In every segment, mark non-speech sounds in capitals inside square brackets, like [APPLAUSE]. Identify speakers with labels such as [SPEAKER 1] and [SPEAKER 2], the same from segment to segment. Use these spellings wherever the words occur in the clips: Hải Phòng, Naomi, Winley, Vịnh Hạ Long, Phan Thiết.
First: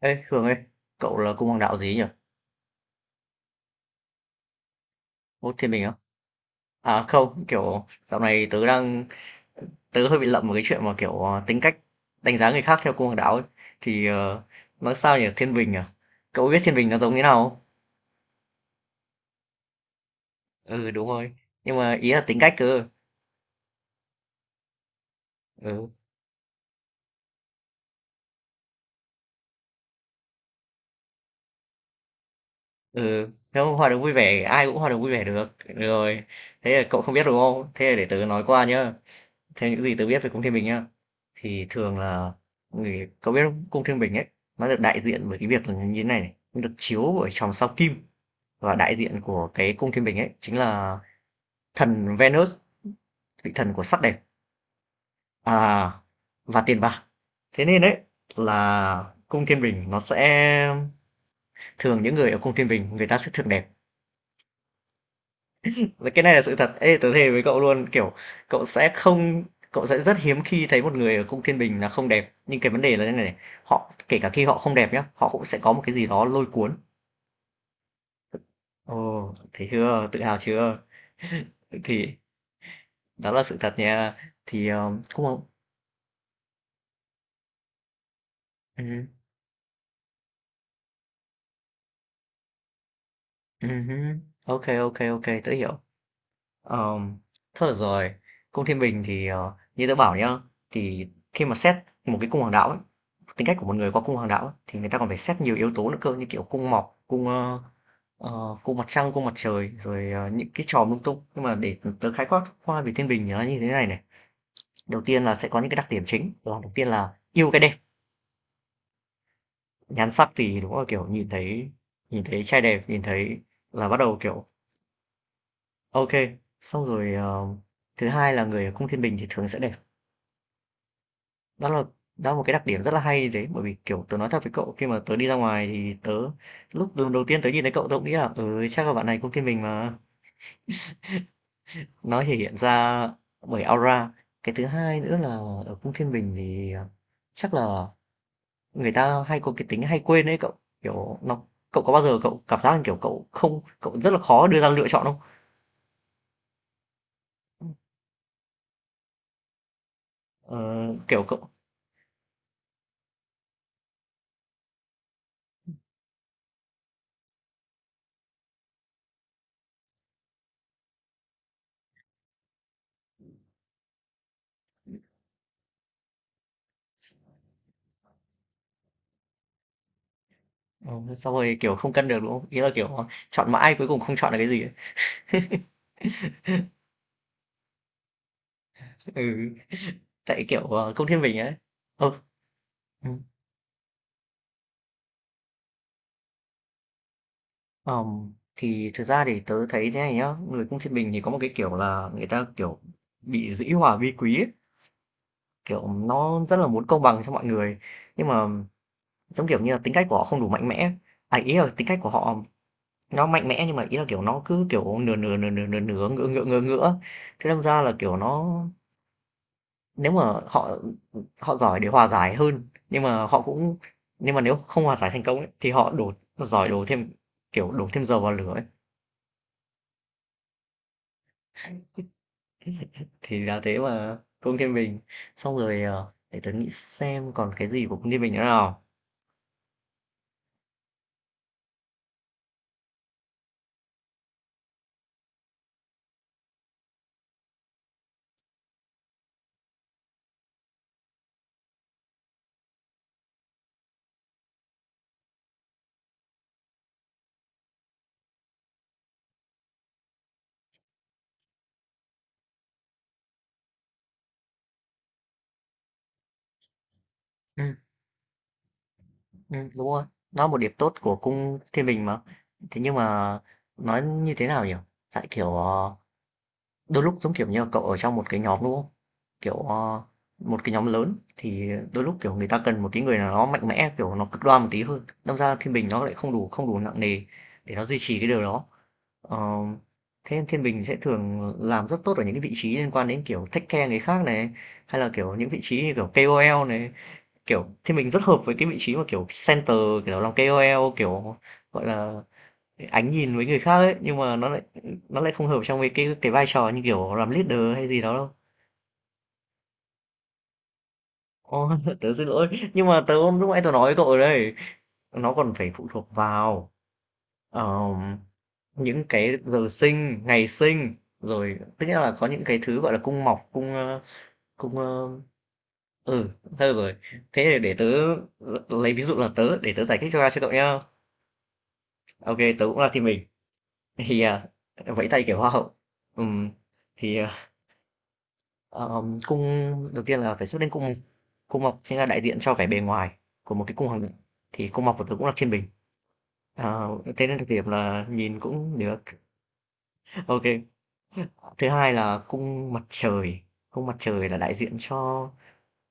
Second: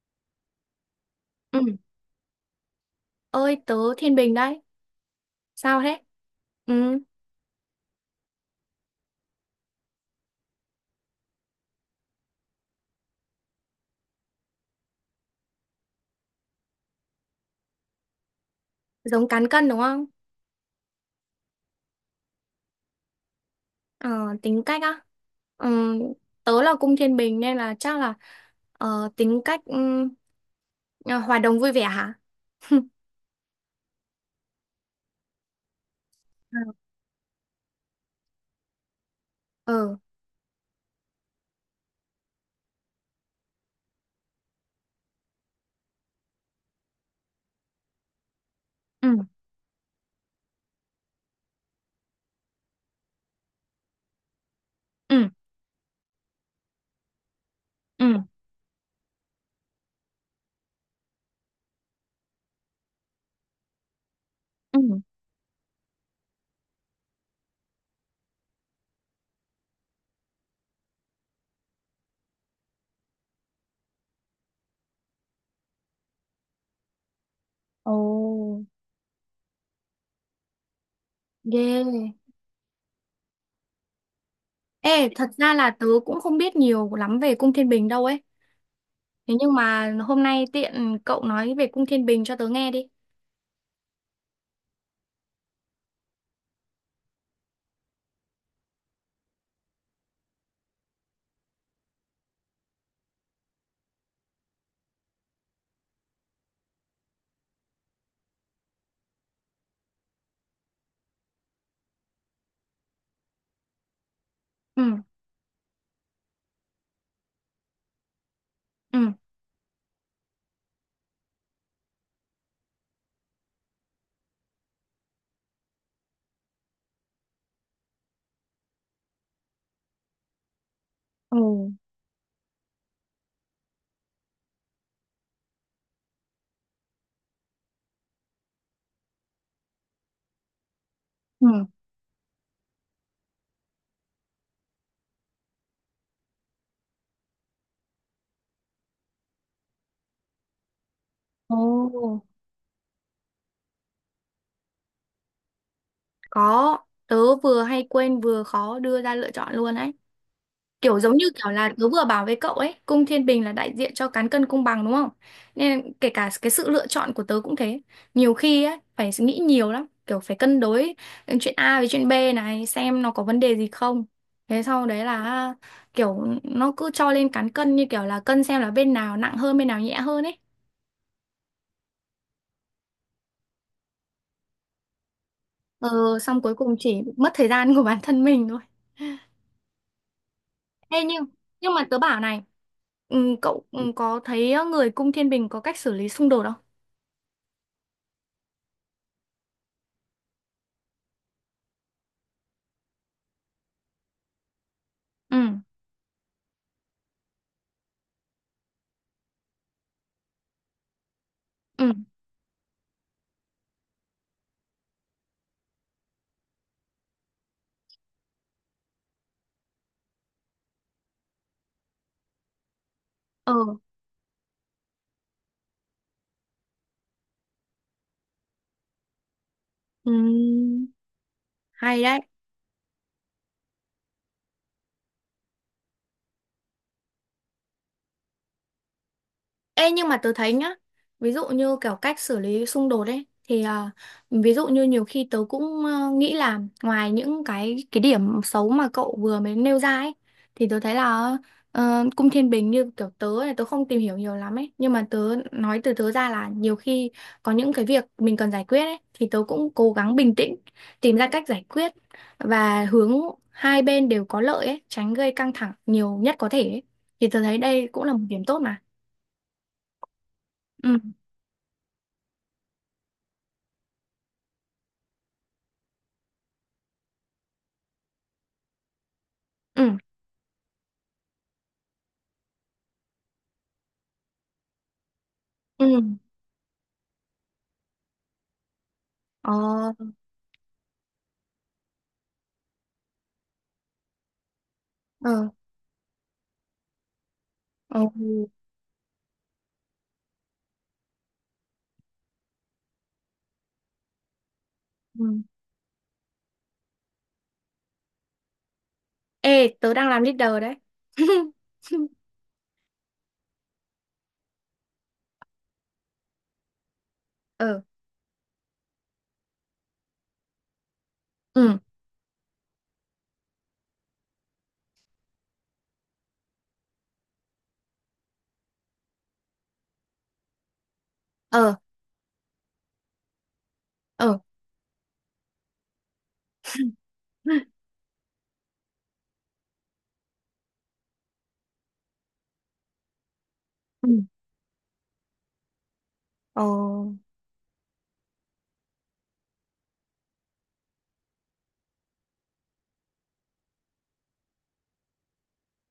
[SPEAKER 1] Ê, Hường ơi, cậu là cung hoàng
[SPEAKER 2] Ừ.
[SPEAKER 1] đạo gì nhỉ?
[SPEAKER 2] Ơi tớ Thiên Bình đấy.
[SPEAKER 1] Ô, thiên
[SPEAKER 2] Sao
[SPEAKER 1] bình á?
[SPEAKER 2] thế? Ừ.
[SPEAKER 1] À không, kiểu dạo này tớ hơi bị lậm một cái chuyện mà kiểu tính cách đánh giá người khác theo cung hoàng đạo ấy. Thì nói sao nhỉ, thiên bình à? Cậu biết thiên bình nó giống như nào không?
[SPEAKER 2] Giống cán cân đúng không?
[SPEAKER 1] Ừ đúng rồi. Nhưng mà ý là tính cách cơ.
[SPEAKER 2] Ờ, tính cách á.
[SPEAKER 1] Ừ,
[SPEAKER 2] Ừ. Tớ là cung Thiên Bình nên là chắc là tính cách hòa đồng vui vẻ hả? [LAUGHS]
[SPEAKER 1] ừ. Nếu hòa đồng vui vẻ, ai cũng hòa đồng vui vẻ được. Được rồi. Thế là cậu không biết đúng không? Thế là để tớ nói qua nhá. Theo những gì
[SPEAKER 2] Ừ.
[SPEAKER 1] tớ biết về cung thiên bình nhá. Thì thường là người có biết không? Cung Thiên Bình ấy, nó được đại diện bởi cái việc là như thế này này, nó được chiếu bởi chòm sao Kim và đại
[SPEAKER 2] Ừ.
[SPEAKER 1] diện
[SPEAKER 2] Ừ.
[SPEAKER 1] của cái Cung Thiên Bình ấy chính là thần Venus, vị thần của sắc đẹp
[SPEAKER 2] Ừ.
[SPEAKER 1] à, và tiền bạc. Thế nên đấy
[SPEAKER 2] Ừ.
[SPEAKER 1] là Cung Thiên Bình nó sẽ thường những người ở Cung Thiên Bình người ta sẽ thường đẹp.
[SPEAKER 2] Ừ.
[SPEAKER 1] Rồi cái này là sự thật. Ê, tớ thề với cậu luôn, kiểu cậu sẽ không cậu sẽ rất hiếm khi thấy một người ở cung thiên bình là không đẹp. Nhưng cái vấn đề là thế này này, họ kể cả khi họ không đẹp nhá, họ cũng sẽ có một cái gì đó lôi cuốn.
[SPEAKER 2] Ồ,
[SPEAKER 1] Ồ, thấy chưa? Tự hào chưa? [LAUGHS]
[SPEAKER 2] ghê.
[SPEAKER 1] Thì đó là sự thật nha. Thì
[SPEAKER 2] Ê,
[SPEAKER 1] cũng
[SPEAKER 2] thật
[SPEAKER 1] không.
[SPEAKER 2] ra là tớ cũng không biết nhiều lắm về cung Thiên Bình đâu ấy.
[SPEAKER 1] Ừ,
[SPEAKER 2] Thế nhưng mà hôm nay tiện cậu nói về cung Thiên Bình cho tớ nghe đi.
[SPEAKER 1] ừ, ok ok ok, tớ hiểu. Ờ, thôi được rồi. Cung Thiên Bình thì như tớ bảo nhá, thì khi mà xét một cái cung hoàng đạo ấy, tính cách của một người qua cung hoàng đạo ấy, thì người ta còn phải xét nhiều yếu tố nữa cơ như kiểu cung mọc, cung mặt trăng, cung mặt trời, rồi những cái trò lung tung. Nhưng mà để tớ khái quát qua về Thiên Bình thì nó như thế này này.
[SPEAKER 2] Ừ.
[SPEAKER 1] Đầu tiên là sẽ có những cái đặc điểm chính. Là đầu tiên là yêu cái đẹp,
[SPEAKER 2] Ừ.
[SPEAKER 1] nhan sắc thì đúng là kiểu nhìn thấy trai đẹp, nhìn thấy là bắt đầu kiểu ok. Xong rồi thứ hai là người ở cung Thiên Bình thì thường sẽ đẹp.
[SPEAKER 2] Ừ.
[SPEAKER 1] Đó là đó là một cái đặc điểm rất là hay đấy, bởi vì, kiểu, tớ nói thật với cậu khi mà tớ đi ra ngoài thì tớ lúc lần đầu tiên tớ nhìn thấy cậu tớ cũng nghĩ là "Ừ, chắc là bạn này cũng thiên bình mà."
[SPEAKER 2] Ừ.
[SPEAKER 1] Nó thể hiện ra bởi aura. Cái thứ hai nữa là ở cung thiên bình thì, chắc là người ta hay có cái tính hay quên đấy cậu, kiểu, nó cậu có bao giờ
[SPEAKER 2] Ồ.
[SPEAKER 1] cậu cảm giác, kiểu, cậu không cậu rất là khó đưa ra lựa chọn không?
[SPEAKER 2] Có, tớ vừa hay quên vừa khó đưa ra lựa chọn luôn ấy.
[SPEAKER 1] Ờ,
[SPEAKER 2] Kiểu giống
[SPEAKER 1] kiểu,
[SPEAKER 2] như kiểu là tớ vừa bảo với cậu ấy, cung thiên bình là đại diện cho cán cân công bằng đúng không? Nên kể cả cái sự lựa chọn của tớ cũng thế. Nhiều khi ấy, phải nghĩ nhiều lắm, kiểu phải cân đối chuyện A với chuyện B này, xem nó có vấn đề gì không. Thế sau đấy là kiểu nó cứ cho
[SPEAKER 1] s
[SPEAKER 2] lên cán cân như kiểu là cân xem là bên nào nặng hơn, bên nào nhẹ hơn ấy.
[SPEAKER 1] ờ, xong rồi, kiểu, không cân được, đúng không? Ý là, kiểu, chọn mãi cuối cùng không chọn được cái gì ấy.
[SPEAKER 2] Ờ, xong cuối cùng chỉ mất thời gian của bản thân mình thôi.
[SPEAKER 1] Ừ, tại, kiểu,
[SPEAKER 2] Ê,
[SPEAKER 1] cung thiên
[SPEAKER 2] nhưng
[SPEAKER 1] bình ấy
[SPEAKER 2] nhưng mà tớ
[SPEAKER 1] ờ.
[SPEAKER 2] bảo này,
[SPEAKER 1] Ừm,
[SPEAKER 2] cậu có thấy người cung thiên bình có cách xử lý xung đột không?
[SPEAKER 1] thì thực ra thì tớ thấy thế này nhá, người cung Thiên Bình thì có một cái, kiểu là, người ta, kiểu, bị dĩ hòa vi quý ấy,
[SPEAKER 2] Ừ.
[SPEAKER 1] kiểu, nó rất là muốn công bằng cho mọi người. Nhưng mà, giống kiểu như là, tính cách của họ không đủ mạnh mẽ, à, ý là tính
[SPEAKER 2] Ừ.
[SPEAKER 1] cách của họ nó mạnh mẽ nhưng mà ý là, kiểu, nó cứ, kiểu, nửa nửa, ngửa ngửa. Thế đâm ra là, kiểu, nó nếu mà họ họ giỏi để hòa giải hơn, nhưng mà họ
[SPEAKER 2] Ờ.
[SPEAKER 1] cũng nhưng mà nếu không hòa giải thành công ấy, thì họ đổ giỏi đổ thêm, kiểu, đổ thêm dầu vào lửa ấy.
[SPEAKER 2] Ừ. Hay đấy.
[SPEAKER 1] Thì là thế mà, Cung Thiên Bình. Xong rồi, để tớ nghĩ xem còn cái gì của Cung Thiên Bình nữa nào.
[SPEAKER 2] Ê, nhưng mà tớ thấy nhá, ví dụ như kiểu cách xử lý xung đột ấy thì ví dụ như nhiều khi tớ cũng nghĩ là ngoài những cái điểm xấu mà cậu vừa mới nêu ra ấy thì tớ thấy là cung thiên bình như kiểu tớ này, tớ không tìm hiểu nhiều lắm ấy, nhưng mà tớ nói từ tớ ra là nhiều khi có những cái việc mình cần giải quyết ấy thì tớ cũng cố gắng bình tĩnh, tìm ra cách giải quyết và hướng hai bên đều có lợi ấy, tránh gây căng thẳng nhiều nhất có thể ấy. Thì tớ thấy
[SPEAKER 1] Ừm,
[SPEAKER 2] đây cũng là một điểm tốt mà.
[SPEAKER 1] đúng rồi, nó là một điểm tốt
[SPEAKER 2] Ừ.
[SPEAKER 1] của Cung Thiên Bình mà. Thế nhưng mà nói như thế nào nhỉ? Tại kiểu, đôi lúc giống kiểu như là cậu ở trong một cái nhóm đúng không? Kiểu,
[SPEAKER 2] Ừ,
[SPEAKER 1] một cái nhóm lớn thì đôi lúc kiểu người ta cần một cái người nào đó mạnh mẽ, kiểu nó cực đoan một tí hơn. Đâm ra Thiên
[SPEAKER 2] ừ,
[SPEAKER 1] Bình nó lại không đủ nặng nề để nó duy trì cái điều đó. Ờ,
[SPEAKER 2] ờ,
[SPEAKER 1] thế Thiên Bình sẽ thường làm rất tốt ở những cái vị trí liên quan đến, kiểu, take care người khác này, hay là,
[SPEAKER 2] ờ,
[SPEAKER 1] kiểu, những vị trí như, kiểu, KOL này. Kiểu, Thiên
[SPEAKER 2] ờ,
[SPEAKER 1] Bình rất hợp với cái vị trí mà, kiểu, center, kiểu, làm KOL, kiểu, gọi là, ánh nhìn với người khác ấy, nhưng mà nó
[SPEAKER 2] ừ.
[SPEAKER 1] lại không hợp trong cái vai trò như, kiểu, làm leader hay gì đó đâu.
[SPEAKER 2] Ê, tớ đang làm leader đấy.
[SPEAKER 1] Ô, [LAUGHS] tớ
[SPEAKER 2] [LAUGHS]
[SPEAKER 1] xin lỗi, nhưng mà lúc nãy tớ nói với cậu rồi đấy, nó còn phải phụ thuộc vào, ờ
[SPEAKER 2] Ờ,
[SPEAKER 1] những cái giờ sinh, ngày sinh, rồi
[SPEAKER 2] ừ,
[SPEAKER 1] tức nghĩa là có những cái thứ, gọi là, cung mọc, cung, ơ ừ, thôi rồi. Thế thì để tớ lấy ví dụ là tớ, để tớ giải thích cho cậu nhá.
[SPEAKER 2] ờ,
[SPEAKER 1] Ô kê, tớ cũng là team mình, thì,
[SPEAKER 2] ờ,
[SPEAKER 1] à, vẫy tay kiểu hoa hậu. Ừm, thì, à, cung đầu tiên là phải xuất lên cung cung mọc chính là đại diện cho vẻ bề ngoài của một cái cung hoàng
[SPEAKER 2] ừ,
[SPEAKER 1] đạo, thì cung mọc của tớ cũng là thiên bình,
[SPEAKER 2] ờ,
[SPEAKER 1] ờ, thế nên đặc điểm là nhìn cũng được. [LAUGHS] Ok. Thứ hai là cung mặt trời là đại diện cho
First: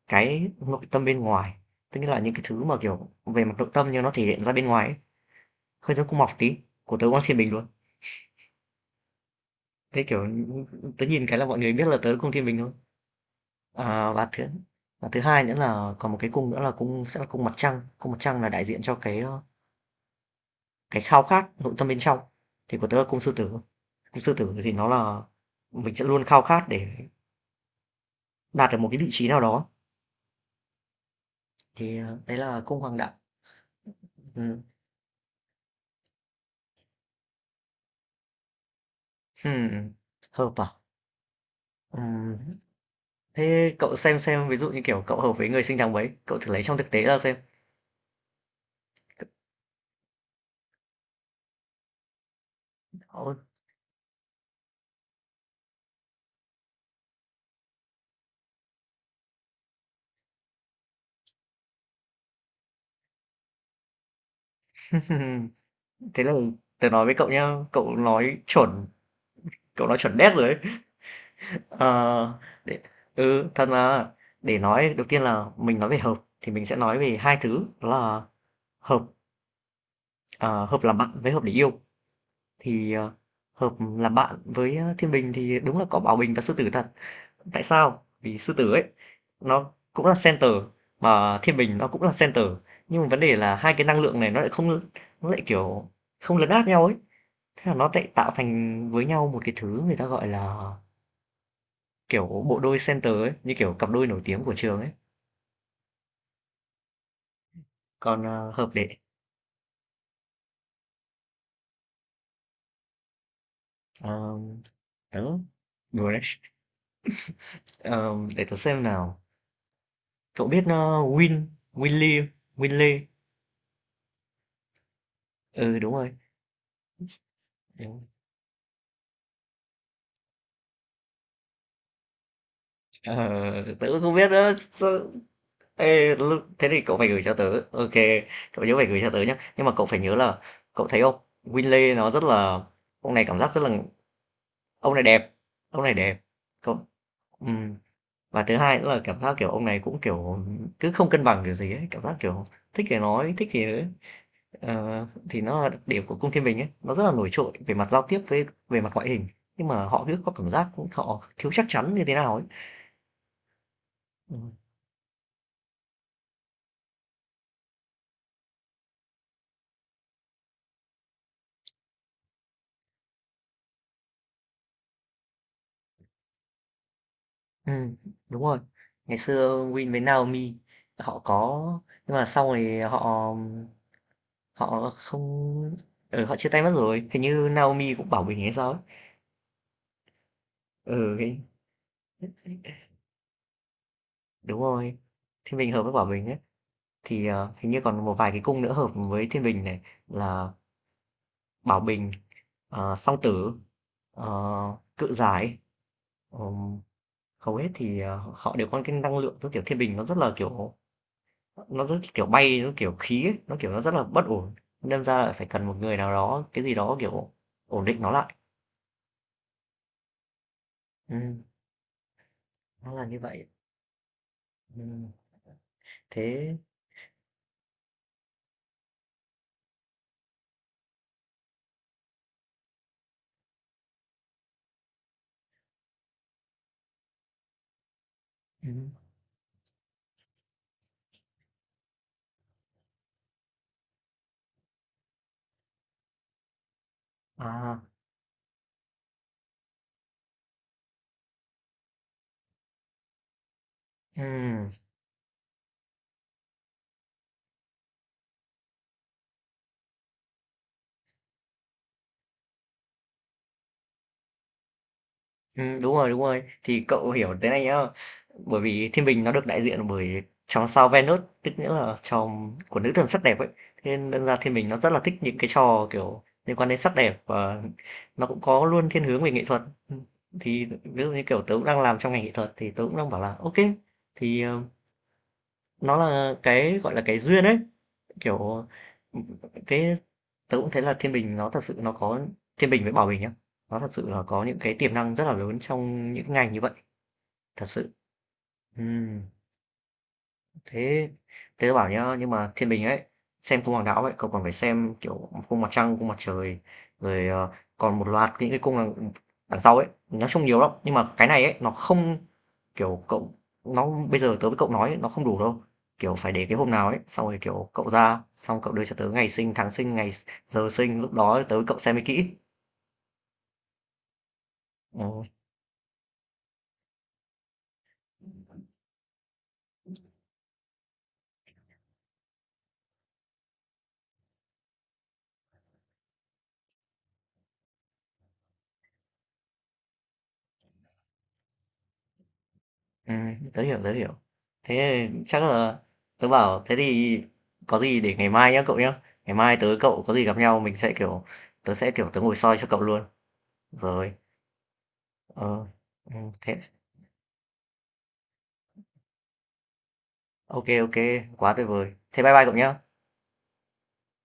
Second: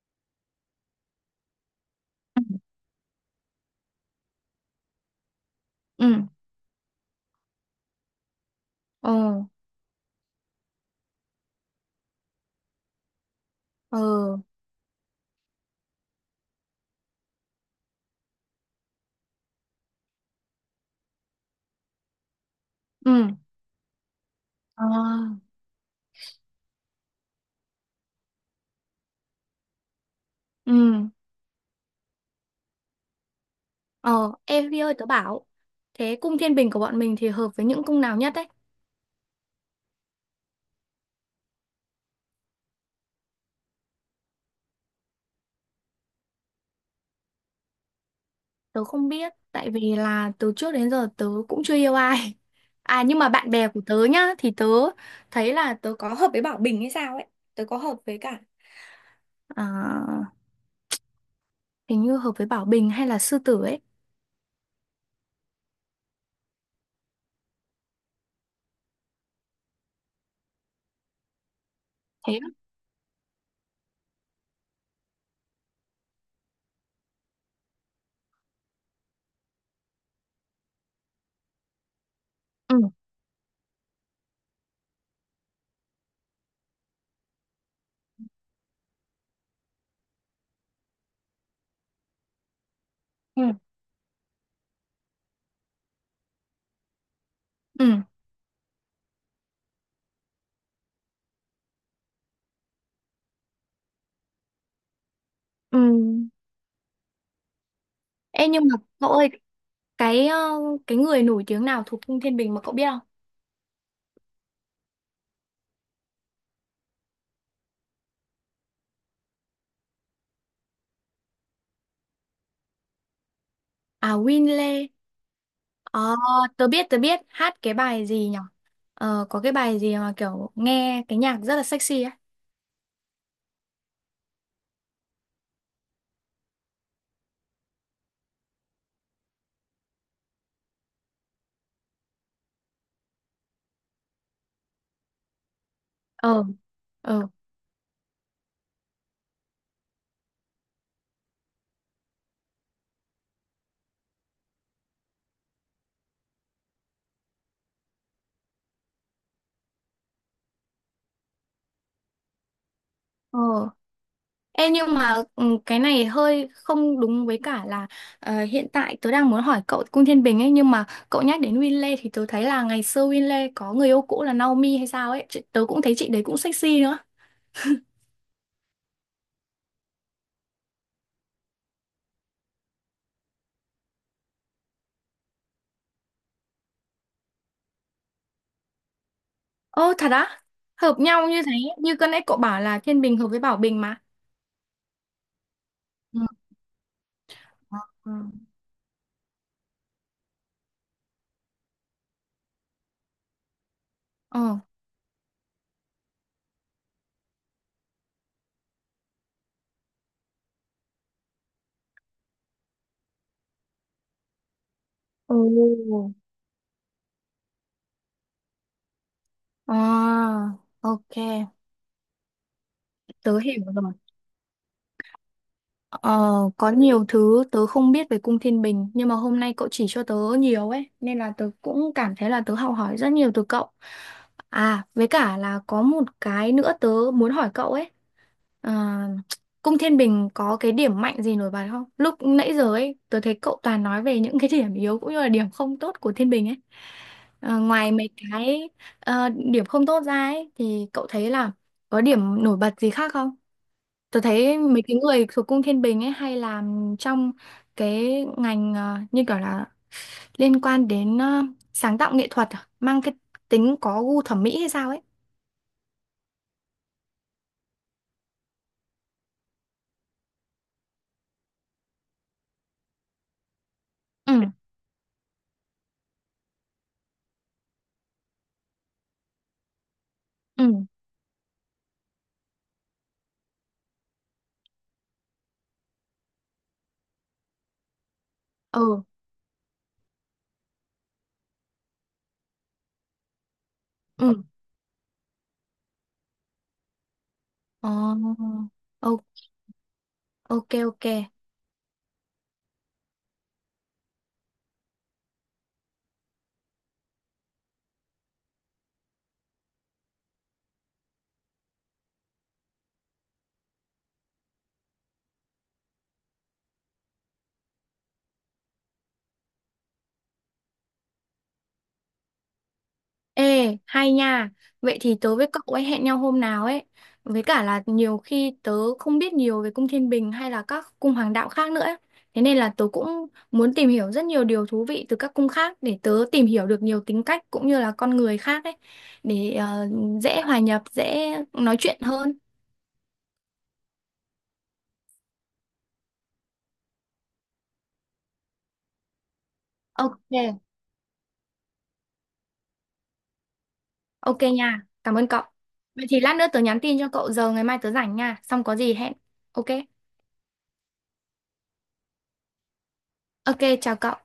[SPEAKER 1] cái nội tâm bên ngoài, tức là những cái
[SPEAKER 2] ừ,
[SPEAKER 1] thứ mà, kiểu, về mặt nội tâm nhưng nó thể hiện ra bên ngoài ấy, hơi giống cung
[SPEAKER 2] ừ,
[SPEAKER 1] mọc tí, của tớ Quang Thiên Bình luôn.
[SPEAKER 2] ờ,
[SPEAKER 1] Thế, kiểu, tớ nhìn cái là mọi người biết là tớ cung Thiên Bình luôn. À,
[SPEAKER 2] ờ,
[SPEAKER 1] và thứ hai nữa là còn một cái cung nữa là cung sẽ là cung mặt trăng là đại diện cho cái, ơ, cái khao khát nội tâm bên trong, thì của tớ là cung Sư
[SPEAKER 2] ừ,
[SPEAKER 1] Tử. Cung Sư Tử thì
[SPEAKER 2] ờ,
[SPEAKER 1] nó là mình sẽ luôn khao khát để đạt được một cái vị trí nào đó,
[SPEAKER 2] ừ,
[SPEAKER 1] thì, đấy là cung Hoàng đạo.
[SPEAKER 2] ờ.
[SPEAKER 1] Ừm.
[SPEAKER 2] Ê, Vi ơi, tớ bảo, thế cung thiên bình của bọn mình thì hợp với những cung nào nhất đấy?
[SPEAKER 1] Ừm, hợp à? Ừm, thế cậu xem, ví dụ như, kiểu, cậu hợp với người sinh tháng mấy, cậu thử lấy trong thực tế ra xem.
[SPEAKER 2] Tớ không biết, tại vì là từ trước đến giờ tớ cũng chưa yêu ai. [LAUGHS] À, nhưng mà
[SPEAKER 1] Ôi,
[SPEAKER 2] bạn bè của tớ nhá, thì tớ thấy là tớ có hợp với Bảo Bình hay sao ấy. Tớ có hợp với cả à, hình như hợp với Bảo Bình hay là Sư Tử ấy.
[SPEAKER 1] [LAUGHS] thế là tớ nói với cậu nhá, cậu nói chuẩn đét rồi ấy.
[SPEAKER 2] Thế
[SPEAKER 1] Ờ,
[SPEAKER 2] á?
[SPEAKER 1] để ừ, thật mà, để nói đầu tiên là mình nói về hợp thì mình sẽ nói về 2 thứ, đó là hợp, ờ, hợp làm bạn với hợp để yêu.
[SPEAKER 2] Ừ.
[SPEAKER 1] Thì, hợp làm bạn với, a, thiên bình thì đúng là có Bảo Bình và Sư Tử thật. Tại sao? Vì sư tử ấy nó cũng là center mà thiên bình nó cũng là center nhưng mà vấn đề
[SPEAKER 2] Ừ.
[SPEAKER 1] là hai cái năng lượng này nó lại kiểu không lấn át nhau ấy thế là nó
[SPEAKER 2] Ừ.
[SPEAKER 1] lại tạo thành với nhau một cái thứ người ta gọi là kiểu bộ đôi center ấy như kiểu cặp đôi nổi tiếng của trường ấy
[SPEAKER 2] Ừ.
[SPEAKER 1] còn
[SPEAKER 2] Ê, nhưng
[SPEAKER 1] hợp
[SPEAKER 2] mà
[SPEAKER 1] để
[SPEAKER 2] cậu ơi, cái ờ, cái người nổi tiếng nào thuộc cung Thiên Bình mà cậu biết không?
[SPEAKER 1] um, đó đùa đấy. Ờ, để tớ xem nào cậu biết Win Winley Winley
[SPEAKER 2] À, Winley.
[SPEAKER 1] ừ đúng
[SPEAKER 2] Ờ,
[SPEAKER 1] rồi.
[SPEAKER 2] tớ biết hát cái
[SPEAKER 1] Đúng.
[SPEAKER 2] bài gì nhở. Ờ, có cái bài gì mà kiểu nghe cái nhạc rất là sexy ấy.
[SPEAKER 1] Ờ, tớ cũng không biết nữa sao, Ê, thế thì cậu phải gửi cho tớ ok cậu nhớ phải gửi cho tớ nhé nhưng mà cậu phải nhớ là cậu thấy không Winley nó rất là ông này cảm giác rất là ông này đẹp ông này đẹp
[SPEAKER 2] Ờ,
[SPEAKER 1] cậu
[SPEAKER 2] ờ,
[SPEAKER 1] ừm, và thứ hai nữa là cảm giác kiểu ông này cũng kiểu cứ không cân bằng kiểu gì ấy cảm giác kiểu thích thì nói thích thì ờ, thì nó là đặc điểm của cung thiên bình ấy nó rất là nổi trội về mặt giao tiếp với về mặt ngoại hình nhưng mà họ cứ có cảm giác họ thiếu chắc chắn như thế nào ấy.
[SPEAKER 2] ờ.
[SPEAKER 1] Ừ.
[SPEAKER 2] Ê, nhưng mà cái này hơi không đúng với cả là hiện tại tớ đang muốn hỏi cậu Cung Thiên Bình ấy, nhưng mà cậu nhắc đến Winley thì tớ thấy là ngày xưa Winley có người yêu cũ là Naomi hay sao ấy. Tớ cũng thấy chị đấy cũng sexy nữa.
[SPEAKER 1] Ừm, đúng rồi. Ngày xưa Win với Naomi họ có nhưng mà sau này họ họ không ừ, họ chia tay mất rồi. Hình như Naomi cũng Bảo Bình hay sao ấy.
[SPEAKER 2] Ô thật á? Hợp
[SPEAKER 1] Ừ,
[SPEAKER 2] nhau
[SPEAKER 1] cái
[SPEAKER 2] như thế, như cái nãy cậu bảo là Thiên Bình hợp với Bảo Bình mà.
[SPEAKER 1] đúng rồi. Thiên Bình hợp với Bảo
[SPEAKER 2] Ừ.
[SPEAKER 1] Bình ấy thì hình như còn một vài cái cung nữa hợp với Thiên Bình này là Bảo Bình, Song Tử,
[SPEAKER 2] Ờ.
[SPEAKER 1] Cự Giải. Ừm, hầu hết thì họ đều có cái năng lượng giống kiểu Thiên Bình nó rất là kiểu nó rất kiểu bay nó kiểu khí ấy, nó kiểu nó rất là bất ổn đâm ra là
[SPEAKER 2] Ồ.
[SPEAKER 1] phải cần một người nào đó cái gì đó kiểu ổn định nó lại
[SPEAKER 2] Ờ. Ok,
[SPEAKER 1] ừ, nó là như
[SPEAKER 2] tớ
[SPEAKER 1] vậy
[SPEAKER 2] hiểu rồi.
[SPEAKER 1] ừ,
[SPEAKER 2] Ờ,
[SPEAKER 1] thế
[SPEAKER 2] có nhiều thứ tớ không biết về cung Thiên Bình nhưng mà hôm nay cậu chỉ cho tớ nhiều ấy nên là tớ cũng cảm thấy là tớ học hỏi rất nhiều từ cậu. À, với cả là có một cái nữa tớ muốn hỏi cậu ấy.
[SPEAKER 1] ừ,
[SPEAKER 2] À, cung Thiên Bình có cái điểm mạnh gì nổi bật không? Lúc nãy giờ ấy tớ thấy cậu toàn nói về những cái điểm yếu cũng như là điểm không tốt của Thiên Bình ấy.
[SPEAKER 1] à
[SPEAKER 2] Ngoài mấy điểm không tốt ra ấy thì cậu thấy là có điểm nổi bật gì khác không? Tôi thấy
[SPEAKER 1] ừ.
[SPEAKER 2] mấy cái người thuộc cung Thiên Bình ấy hay làm trong cái ngành như kiểu là liên quan đến sáng tạo nghệ thuật à? Mang cái tính có gu thẩm mỹ hay sao ấy.
[SPEAKER 1] Đúng rồi, đúng rồi. Thì cậu hiểu thế này nhá, bởi vì thiên bình nó được đại diện bởi chòm sao Venus, tức nghĩa là chòm của nữ thần sắc đẹp ấy. Thế nên đâm ra
[SPEAKER 2] Ừ.
[SPEAKER 1] thiên bình nó rất là thích những cái trò, kiểu, liên quan đến sắc đẹp và nó cũng có luôn thiên hướng về nghệ thuật. Ừm,
[SPEAKER 2] Ừ.
[SPEAKER 1] thì ví dụ như, kiểu, tớ cũng đang làm trong ngành nghệ thuật thì tớ cũng đang bảo là ok thì, nó là cái, gọi là, cái duyên ấy, kiểu,
[SPEAKER 2] Ừ,
[SPEAKER 1] ừm, thế tớ cũng thấy là Thiên Bình với Bảo Bình nhá, nó thật sự là
[SPEAKER 2] ừ.
[SPEAKER 1] có những cái tiềm năng rất là lớn trong những ngành như vậy, thật
[SPEAKER 2] Ờ,
[SPEAKER 1] sự.
[SPEAKER 2] ô-
[SPEAKER 1] Ừm.
[SPEAKER 2] ok ok.
[SPEAKER 1] Thế thế tớ bảo nhá, nhưng mà thiên bình ấy, xem cung hoàng đạo ấy, cậu còn phải xem kiểu cung mặt trăng, cung mặt trời, rồi còn một loạt những cái đằng sau ấy, nói chung nhiều lắm. Nhưng mà cái này ấy, nó không kiểu cậu, nó bây giờ tớ với cậu nói ấy, nó không đủ đâu. Kiểu phải để cái hôm nào ấy, xong rồi kiểu cậu ra, xong cậu đưa cho tớ ngày sinh, tháng sinh, giờ sinh, lúc đó tớ với cậu xem mới kỹ.
[SPEAKER 2] Ê, hay nha. Vậy thì
[SPEAKER 1] Ừ.
[SPEAKER 2] tớ với cậu ấy hẹn nhau hôm nào ấy. Với cả là nhiều khi tớ không biết nhiều về cung Thiên Bình hay là các cung hoàng đạo khác nữa ấy. Thế nên là tớ cũng muốn tìm hiểu rất nhiều điều thú vị từ các cung khác để tớ tìm hiểu được nhiều tính cách cũng như là con người khác ấy. Để dễ hòa nhập, dễ nói chuyện hơn.
[SPEAKER 1] À, tớ hiểu, tớ hiểu. Thế chắc là tớ bảo thế thì có gì để ngày mai nhá cậu nhá. Ngày mai tớ cậu có
[SPEAKER 2] Ok,
[SPEAKER 1] gì gặp nhau mình sẽ kiểu tớ ngồi soi cho cậu luôn. Rồi.
[SPEAKER 2] ok nha. Cảm ơn cậu.
[SPEAKER 1] Ờ.
[SPEAKER 2] Vậy
[SPEAKER 1] Ừ,
[SPEAKER 2] thì lát nữa
[SPEAKER 1] thế
[SPEAKER 2] tớ nhắn tin cho cậu giờ ngày mai tớ rảnh nha. Xong có gì hẹn. Ok,
[SPEAKER 1] ok ok, quá tuyệt vời. Thế bye bye cậu nhá.
[SPEAKER 2] ok, chào cậu.